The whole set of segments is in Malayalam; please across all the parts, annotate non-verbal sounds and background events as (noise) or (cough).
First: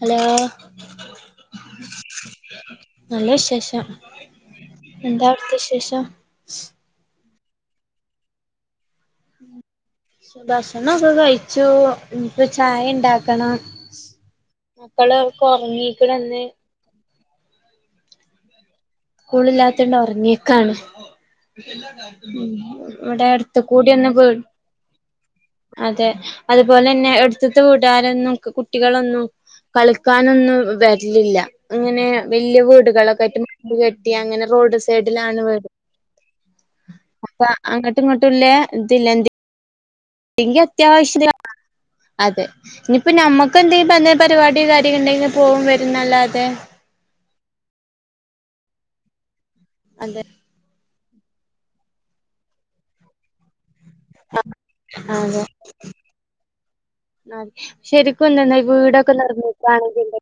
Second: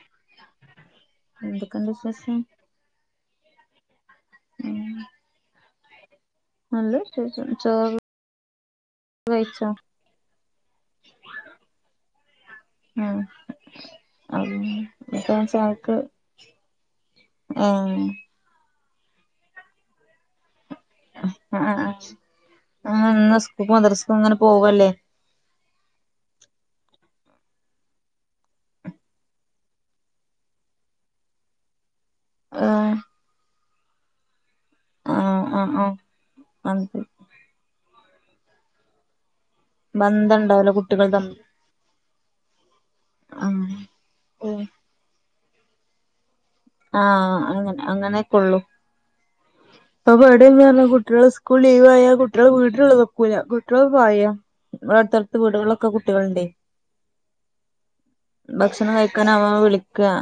ഹലോ എന്തൊക്കെണ്ട് വിശേഷം നല്ല വിശേഷം ഉം എന്താ അവ്ട്ത്തെ വിശേഷം? നല്ല വിശേഷം ചോറ് കാഴ്ച (unintelligible) കഴിച്ചു ഇനിപ്പ ആഹ് ചായണ്ടാക്കണം മക്കള് അപ്പ എൾപ്പൊർങ്ങീക്ക്ണ്ന്ന് ഏമ് സ്കൂളില്ലാത്തണ്ട് ഉറങ്ങിക്കാണ് ആഹ് ആഹ് ആഹ് ഇവിടെ ഇന്ന് അടുത്ത സ്കൂൾക്കും കൂടിന്നെ മദ്രസ്ക്കും ഇങ്ങനെ പോവല്ലേ അതെ. അതുപോലെന്നെ എടുത്തുത്തെ വീട്ടാരെന്നും കുട്ടികളൊന്നും കളിക്കാനൊന്നും വര്ലില്ലാ ങ്ങെനേ വല്ല്യ ആഹ് വീടുകളൊക്കെ ആയിറ്റും കെട്ടി അങ്ങനെ റോഡ് സൈഡിലാണ് ആഹ് വീട്. ആഹ് ആഹ് അത് അപ്പ അങ്ങട്ടും ഇങ്ങട്ടുംല്ലെ ഇതില്ലെ എന്തേ കി ബന്ധണ്ടാവൂല കുട്ടികൾ അത്യാവശ്യ തമ്മിൽ അതെ ഇനിപ്പ നമ്മുക്ക് ആഹ് എന്തെങ്കും പലേ ഉം പരിപാടി (unintelligible) ഉണ്ടെങ്കിൽ പോകും വരുന്നല്ലാതെ ആ അങ്ങനെ അങ്ങനെക്കൊള്ളു ഇപ്പൊ അതെ പേടിന്നുലകുട്ട് കുട്ടിൾ സ്കൂള് ലീവായാ കുട്ടിൾ വീട്ടിലക്കൂല്ല കുട്ടിൾ പായ അടുത്തടുത്ത് വീടുകള ഒക്കെ കുട്ടികളുണ്ട് അതെ ശരിക്കുംന്നന്നാ ഭക്ഷണം വീടൊക്കെ കഴിക്കാനാവാ നിർഞ്ഞിക്കാണെങ്ക വിളിക്കാ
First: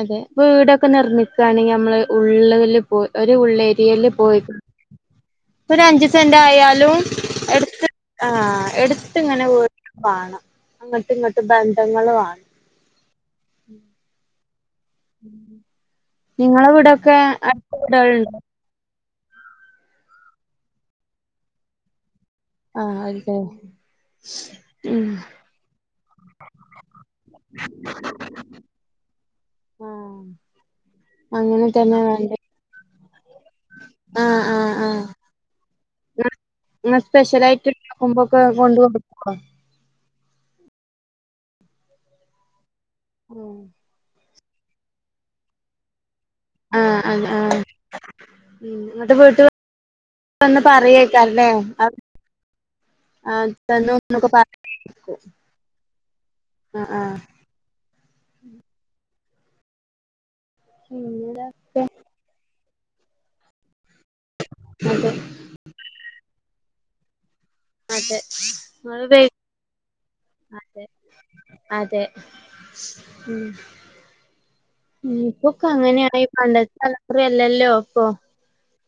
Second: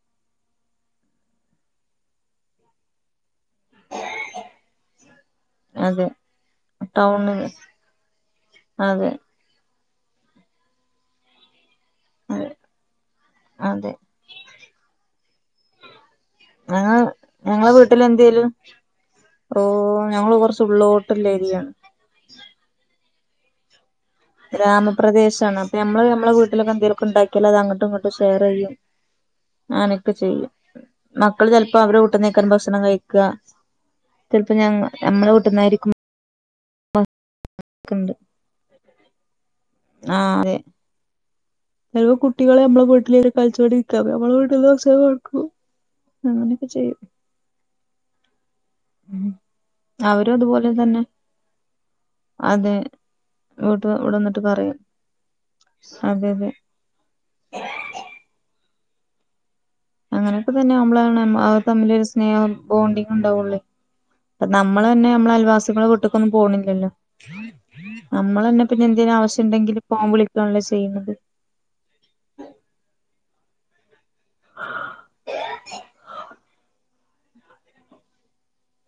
അതെ വീടൊക്കെ നിർമ്മിക്കാണെങ്കി നമ്മള് ഉള്ള്ല് പോയ് ഒര് ഉള്ളേര് എലി പോയത് ഒരു അഞ്ച് അതെ സെന്റ് ആയാലും ടൗണില് എടുത്ത് ആ അതെ എടുത്തിങ്ങനെ വീ വാണം അങ്ങട്ട് ഇങ്ങട്ട് ബന്ധങ്ങള് വാണം അതെ അതെ. (inaudible) നിങ്ങളെ ആഹ് വീടൊക്കെ അടുത്ത ഞങ്ങളെ വീടുകളുണ്ടോ വീട്ടിലെന്തേലും ഓ ഞങ്ങള് കൊർച്ച് ഉള്ളോട്ട്ള്ളേരിയാണ്. ആഹ് അതെ ഉം ഗ്രാമപ്രദേശാണ് അപ്പൊഞമ്മള് ഞമ്മളെ വീട്ടിലൊക്കെ എന്തേലൊക്കെണ്ടാക്കിയാലതങ്ങട്ടുംഇങ്ങട്ടും ഷേറെയ്യും ആ അങ്ങനൊക്കെ ചെയ്യും മക്കള് അങ്ങനെ ചെലപ്പോ തന്നെ അവരെ വേണ്ടേ വീട്ടുന്നായിരിക്കും ഭക്ഷണം കഴിക്ക ആ ചിലപ്പം ആ ഞ ആ നമ്മളെ വീട്ടുന്നായിരിക്കും ഇങ്ങള് സ്പെഷലായിട്ട് ണ്ട് ഉണ്ടാക്കുമ്പോയൊക്കെ കൊണ്ടോ കോടുക്കോ ആഹ് ഏ കുട്ടികളെ നമ്മളെ വീട്ടിലിങ്ങനെ ഉം കളിച്ചോണ്ടിരിക്ക അപ്പൊ നമ്മളെ വീട്ടില് കുറച്ചേരം കളിക്കു അങ്ങനൊക്കെ ആഹ് ചെയ്യും ആഹ് ഉം എന്നിട്ട് വീട്ടിൽ അവരും വന്ന് അതുപോലെ തന്നെ പറയേക്കല്ലേ ആഹ് അതെ വീട്ട് ഇവിടെ വന്നിട്ട് പറയും (unintelligible) (unintelligible) അതെ അതെ ആഹ് ആഹ് അങ്ങനെയൊക്കെ തന്നെ ആവുമ്പോളാണ് പിന്നെന്താ അവറ് തമ്മില് സ്നേഹം ബോണ്ടിങ്ങുണ്ടാവുള്ളേ ഇപ്പ നമ്മള് തന്നെ അതെ നമ്മള അയൽവാസികളെ വീട്ടിലേക്കൊന്നും പോണില്ലല്ലോ അതെ നമ്മളെന്നെ പിന്നെ ഇങ്ങള് എന്തേലും വെ ആവിശ്യണ്ടെങ്കില് ഫോം വിളിക്കണല്ലോ അതെ ചെയ്ന്നത് അതെ ഉം. ഇപ്പോ ഒക്ക അങ്ങനെ ആയി പണ്ടത്തെമാതിരി അല്ലാലോ ഇപ്പോ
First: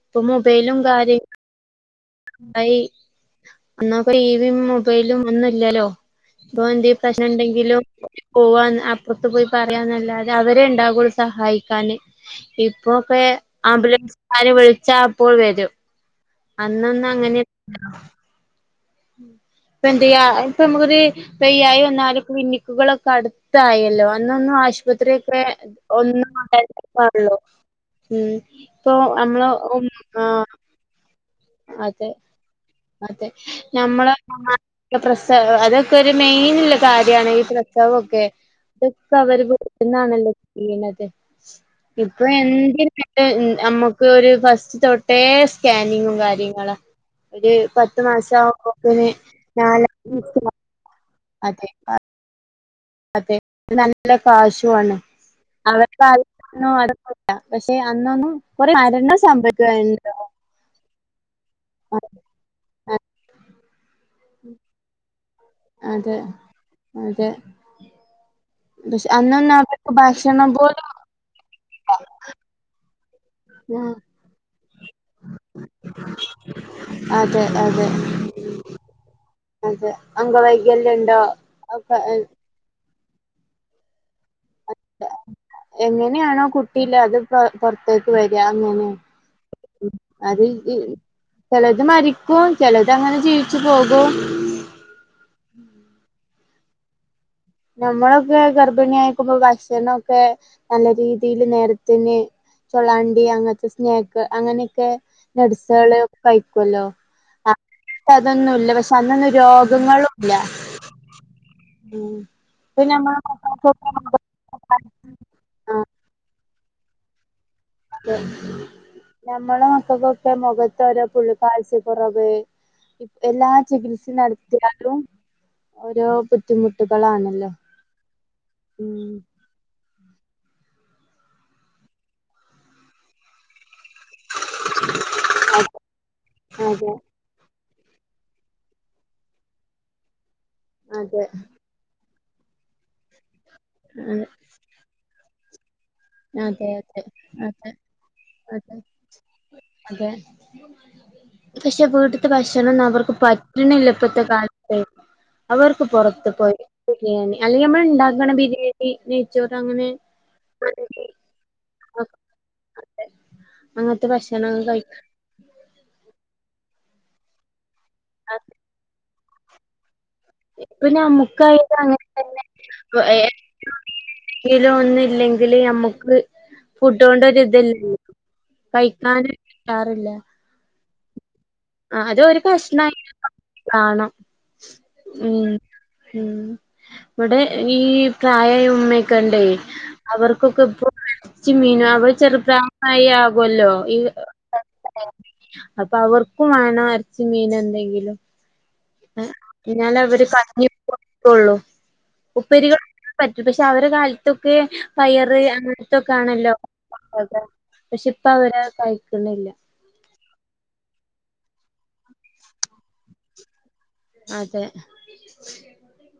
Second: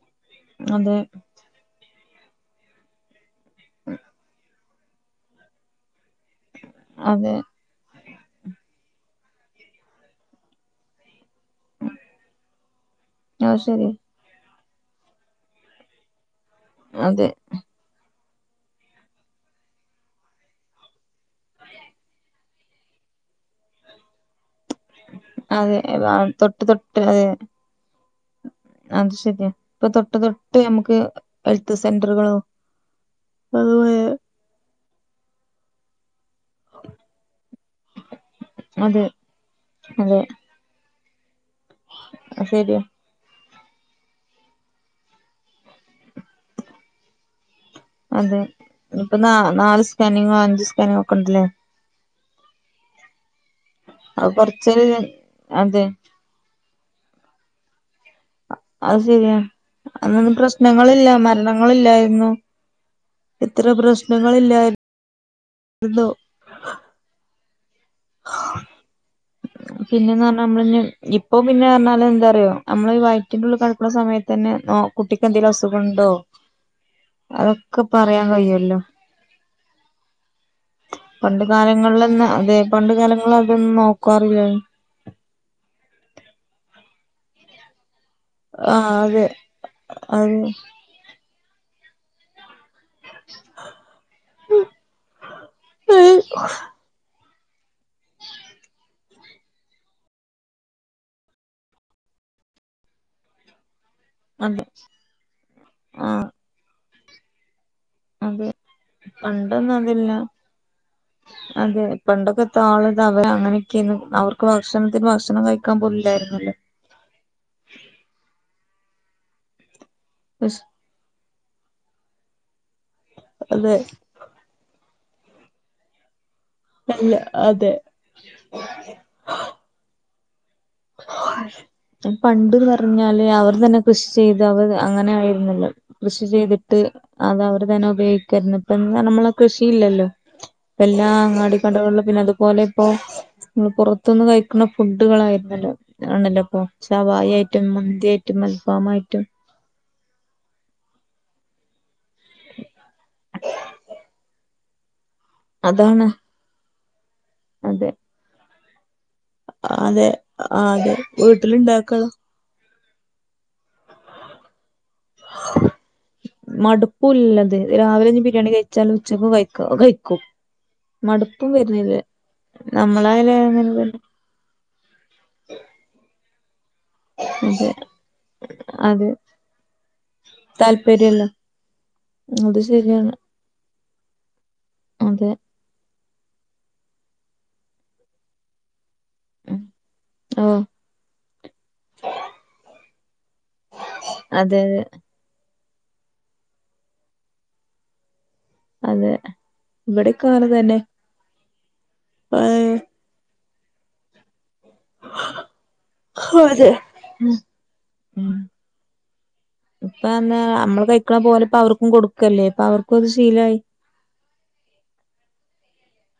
ഇപ്പൊ മൊബൈലും അതെ കാര്യ. ഐ അന്നാപ ടിവിം മുബൈലും ഒന്നുല്ലലോ ഇപ്പോ എന്തെ അതെ പ്രശണ്ടെങ്കിലും. പോവാന്ന് അപ്പൊർത്ത് പോയി പറയാന്നല്ലാതെ അവരെ ഇണ്ടാവുള്ളൂ സഹായി ക്കാന്ന് ഇപ്പോക്കെ അത് ശരി ആംബുലൻസ്കാര് വിള്ച്ചാ അപ്പോൾ വരും. അതെ അന്നൊന്നങ്ങനെ (unintelligible) ഇപ്പ എന്തയ്യ ഇപ്പ നമുക്കൊര് വെയ്യായി വന്നാലു ക്ലിനിക്ക്കളൊക്കെ അടുത്തായല്ലോ അന്നൊന്നും ആശ്. അതെ ആ, തൊട്ട് തൊട്ട് അതെ (unintelligible) ഇപ്പൊ അത് അമ്മളെ ശരിയാ ഉം ഇപ്പൊ തൊട്ട് ആ തൊട്ട് നമുക്ക് ഹെൽത്ത് അതെ സെന്ററുകളോ അതെ അതുപോലെ നമ്മള ആഹ് പ്രസ ഹ് അതൊക്കെ ഒരു മെയിൻള്ള കാര്യാണ് ഈ പ്രസവൊക്കെ അതെ ഇപ്പോ അവര് അതെ വീട്ടീന്നാണല്ലോ ചെയ്യണത് ഇപ്പൊ അത് ശരിയാ എന്തിനും നമ്മുക്ക് ഒരു ഫസ്റ്റ് തൊട്ടേ സ്കാനിങ്ങും കാര്യങ്ങളാ ത് നാശവും ഇഞ്പ്പൊ നാ നാല് സ്കാനിങ്ങോ അഞ്ചു സ്കാനിങ്ങോ ഒക്കെ ഉണ്ട്ലേ. അതെ അതെ അതിന് നല്ല അത് കൊറച്ചൊരു കാശുവാണം അതെ അവര്ടെ കാല നൊ അതൊന്നുല്ല പക്ഷെ അന്നൊന്നും കൊറേ മരണം സംഭവിക്കുവായിര്ന്നില്ല ണങ്ങളില്ല മരണങ്ങളില്ലായിര്ന്നു. ഇത്ര പ്രശ്നങ്ങൾ ഇല്ലായിരുന്നല്ലോ അതെ അതെ. ഹാ. ഷേ അന്ന പിന്നെന്ന് പറഞ്ഞാ നമ്മള് ഇപ്പൊ പിന്നെ പറഞ്ഞാല് എന്താനന്നിയോ നമ്മള് വായി വയിറ്റിന്റുള്ളിൽ കിടക്കുന്ന ആഹ് സമയത്തെന്നെ കുട്ടിക്കെന്തേലും അസുഖം ഉണ്ടോ അതെ അതോക്കെ അതെ പറയാൻ കഴിയല്ലോ. അതെ അംഗവൈകല്യം ഉണ്ടോ പണ്ട് ഒക്കെ കാലങ്ങളിലൊന്നു അതെ പണ്ട് കാലങ്ങളിൽ അതൊന്നും നോക്കാറില്ലെ. എങ്ങനെയാണ് കുട്ടിയില്ലാതെ പുറത്തേക്ക് വര അങ്ങെനെ ആഹ് അതെ അത് ചിലത് മരി പ്പോം ചെലതങ്ങനെ ജീവിച്ചു പോകും. ഹ് ഹ് (unintelligible) നമ്മളൊക്കെ ഗർഭിണി ആയിക്കുമ്പോ ഭക്ഷണൊക്കെ നല്ല രീതിയില് നേരത്തിന് ചൊളാണ്ടി അങ്ങനത്തെ സ്നേക്ക് അതെ അങ്ങനെയൊക്കെ നെട്സള് ഒക്കെ ആഹ് കഴിക്കൊല്ലോ അ അതെ പ്പഅതൊന്നുല്ല പക്ഷെ അന്നൊന്നും പണ്ടൊന്നും അതില്ല രോഗങ്ങളുല്ല ഉം. ഇപ്പൊ ആളത് ഞമ്മളെ അവര് മക്കൾക്കൊക്കെ അങ്ങനെയൊക്കെയായിരുന്നു അവർക്ക് ഭക്ഷണത്തിന് ഭക്ഷണം ആ കഴിക്കാപോലില്ലായിന്നല്ലോ തെ നമ്മളെ മക്കക്കൊക്കെ മൊഖ ഇപ്പാരാ ഫുള്ള് കാത്സ്യകൊറവ് ഇപ് എല്ലാ അതെ ചികില്സിം നടത്തി ത്തിയാലും ഓരോ അല്ല ബുദ്ധിമുട്ടുകളാണല്ലോ അതെ ഉം പണ്ട് പറഞ്ഞാല് അവർ തന്നെ. കൃഷി ചെയ്ത് അവത് അങ്ങനെ ആയിരുന്നല്ലോ കൃഷി ചെയ്തിട്ട്. അതെ അത് അവർ തന്നെ ഉപയോക്കേന്നു ഇപ്പന്ന് റഞ്ഞനമ്മളെ കൃഷിയില്ലല്ലോ ഇപ്പല്ലാം അതെ അങ്ങാടി. കടകള്ളില് പിന്നെ അതുപോലെ ഇപ്പോ മ്മള് പൊറത്ത്ന്ന് കയ്ക്കുന്ന ഫുഡുകളായിരുന്നല്ലോ. ആണല്ലൊപ്പൊ അതെ അതെ ശവായി ആയ്റ്റും അതെ അതെ മന്തിയയ്റ്റും അതെ മൽഫാമയ്റ്റും. അതെ പക്ഷെ വീട്ട്ത്തെ ഭക്ഷണൊന്നും അവർക്ക് പറ്റ്ണില്ല ഇപ്പത്തെ കാലത്ത്. അവർക്ക് അതാണ് പുറത്ത് പോയി ബിരിയാണി അല്ലെങ്കിൽ നമ്മൾ അതെ ഉണ്ടാക്കണ ബിരിയാണി നെയ്ച്ചോറ് അങ്ങനെ ആഹ് അതെ വീട്ടിലുണ്ടാക്കണം അതെ അങ്ങനത്തെ ഭക്ഷണം കഴിക്ക് മടുപ്പുല്ലത് രാവിലെ ബിരിയാണി കയ്ച്ചാലും. ഇച്പ്പോ കൈക്കോ കൈക്കും ഇപ്പൊ മടുപ്പും നമ്മുക്കായിട്ട് വരുന്നില്ലേ അങ്ങനെ നമ്മളായാലും അങ്ങനെ തന്നെ ഇലൊ ഒന്നും ഇല്ലെ ഇതില് ഞമ്മക്ക് ഫുഡോണ്ടൊരിത് അതെ അത് കയിക്കാൻ കയ്യാറില്ല താല്പര്യല്ല ആദ്യോ ഒരു അത് കശ്നണം ശരിയാണ് അയിന്റെ മോള്ള് കാണം അതെ ഉം ഉം ഇവിടെ ഈ പ്രായായ ഉമ്മേ കണ്ടേ ഉം ഓ അവർക്കൊക്കെ ഇപ്പോ എറച്ചിയു മീനാ അവര് ചാറു തൈ ആകല്ലോ ഈ അതെ അതെ അപ്പൊ അവർ. എൻക്കും വേണോ എറച്ചീമീനെന്തെങ്കിലും അതെ ഏഹ എനാല ഇവര് ഇവിടെക്കെ അങ്ങനെ തന്നെ കഞ്ഞിപോലു ഉള്ളൂ പഴയത് ഉപ്പേരികളൊക്കെ പറ്റും പക്ഷെ അവരെ കാലത്തൊക്കെ പയറ് അങ്ങൻതൊക്കെ ആണല്ലോ കൊടുക്ക പക്ഷെ ഇപ്പ ഉം അവരത് കഴിക്കുന്നില്ല ഇപ്പ എന്നാ നമ്മള് കഴിക്കണപോലെ ഇപ്പവർക്കും കൊടുക്കല്ലേ അപ്പൊ അവർക്കത് ശീലാമായി അതെ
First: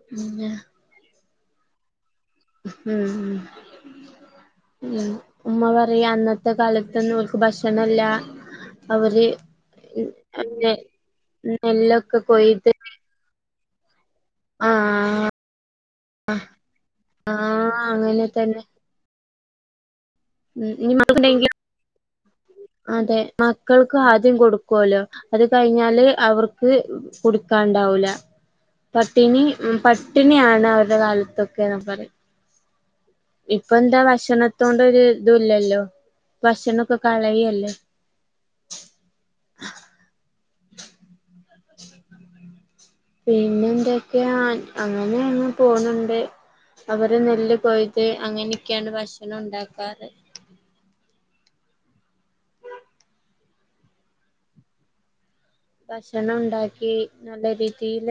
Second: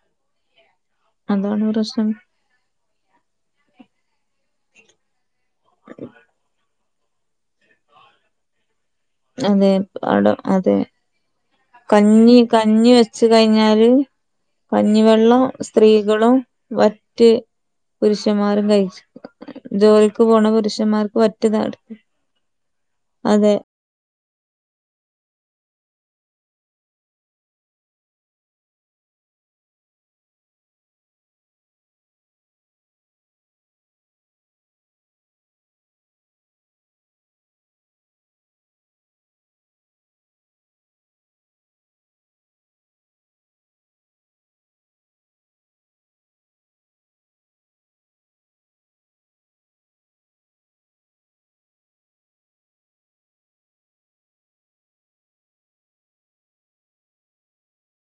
പിന്നെ. അതാണ് പ്രശ്നം ഉം ഉം ഉമ്മ പറയ അന്നത്തെ കാലത്ത് ഇതെന്നോർക്ക് ഭക്ഷണില്ല അതെ അ ടെ അതെ നെല്ലൊക്കെ കഞ്ഞി കൊയ്ത് കഞ്ഞി വെച്ച് കയ്ഞ്ഞാല്. ആഹ് കഞ്ഞിവെള്ളം സ്ത്രീകളും വറ്റ്. ആഹ് അങ്ങനെ തന്നെ പുരുഷന്മാരും കയ്ച്. ജോലിക്ക് പോണ ഉം ഇനി പുരുഷന്മാർക്ക് മക്കളുണ്ടെങ്കിൽ വറ്റ്താട് അതെ. ആദ്യം കൊടുക്കുവല്ലോ അത് കഴിഞ്ഞാല് അവർക്ക് കുടിക്കാനുണ്ടാവില്ല പട്ടിണി പട്ടിണിയാണ് അവരുടെ കാലത്തൊക്കൊയെന്ന് പറയും ഇപ്പൊന്താ ഭക്ഷണത്തോണ്ടൊര്. ഇതുല്ലല്ലോ ഭക്ഷണൊക്കെ കളയല്ലേ പിന്നെന്തൊക്കെയാ അങ്ങനെ അങ്ങ് പോന്നുണ്ട് അവര് നെല്ല് കൊയ്ത് അങ്ങനെയൊക്കെയാണ് ഭക്ഷണം ഉണ്ടാക്കാറ് ഭക്ഷണം ഉണ്ടാക്കി നല്ല രീതിൽ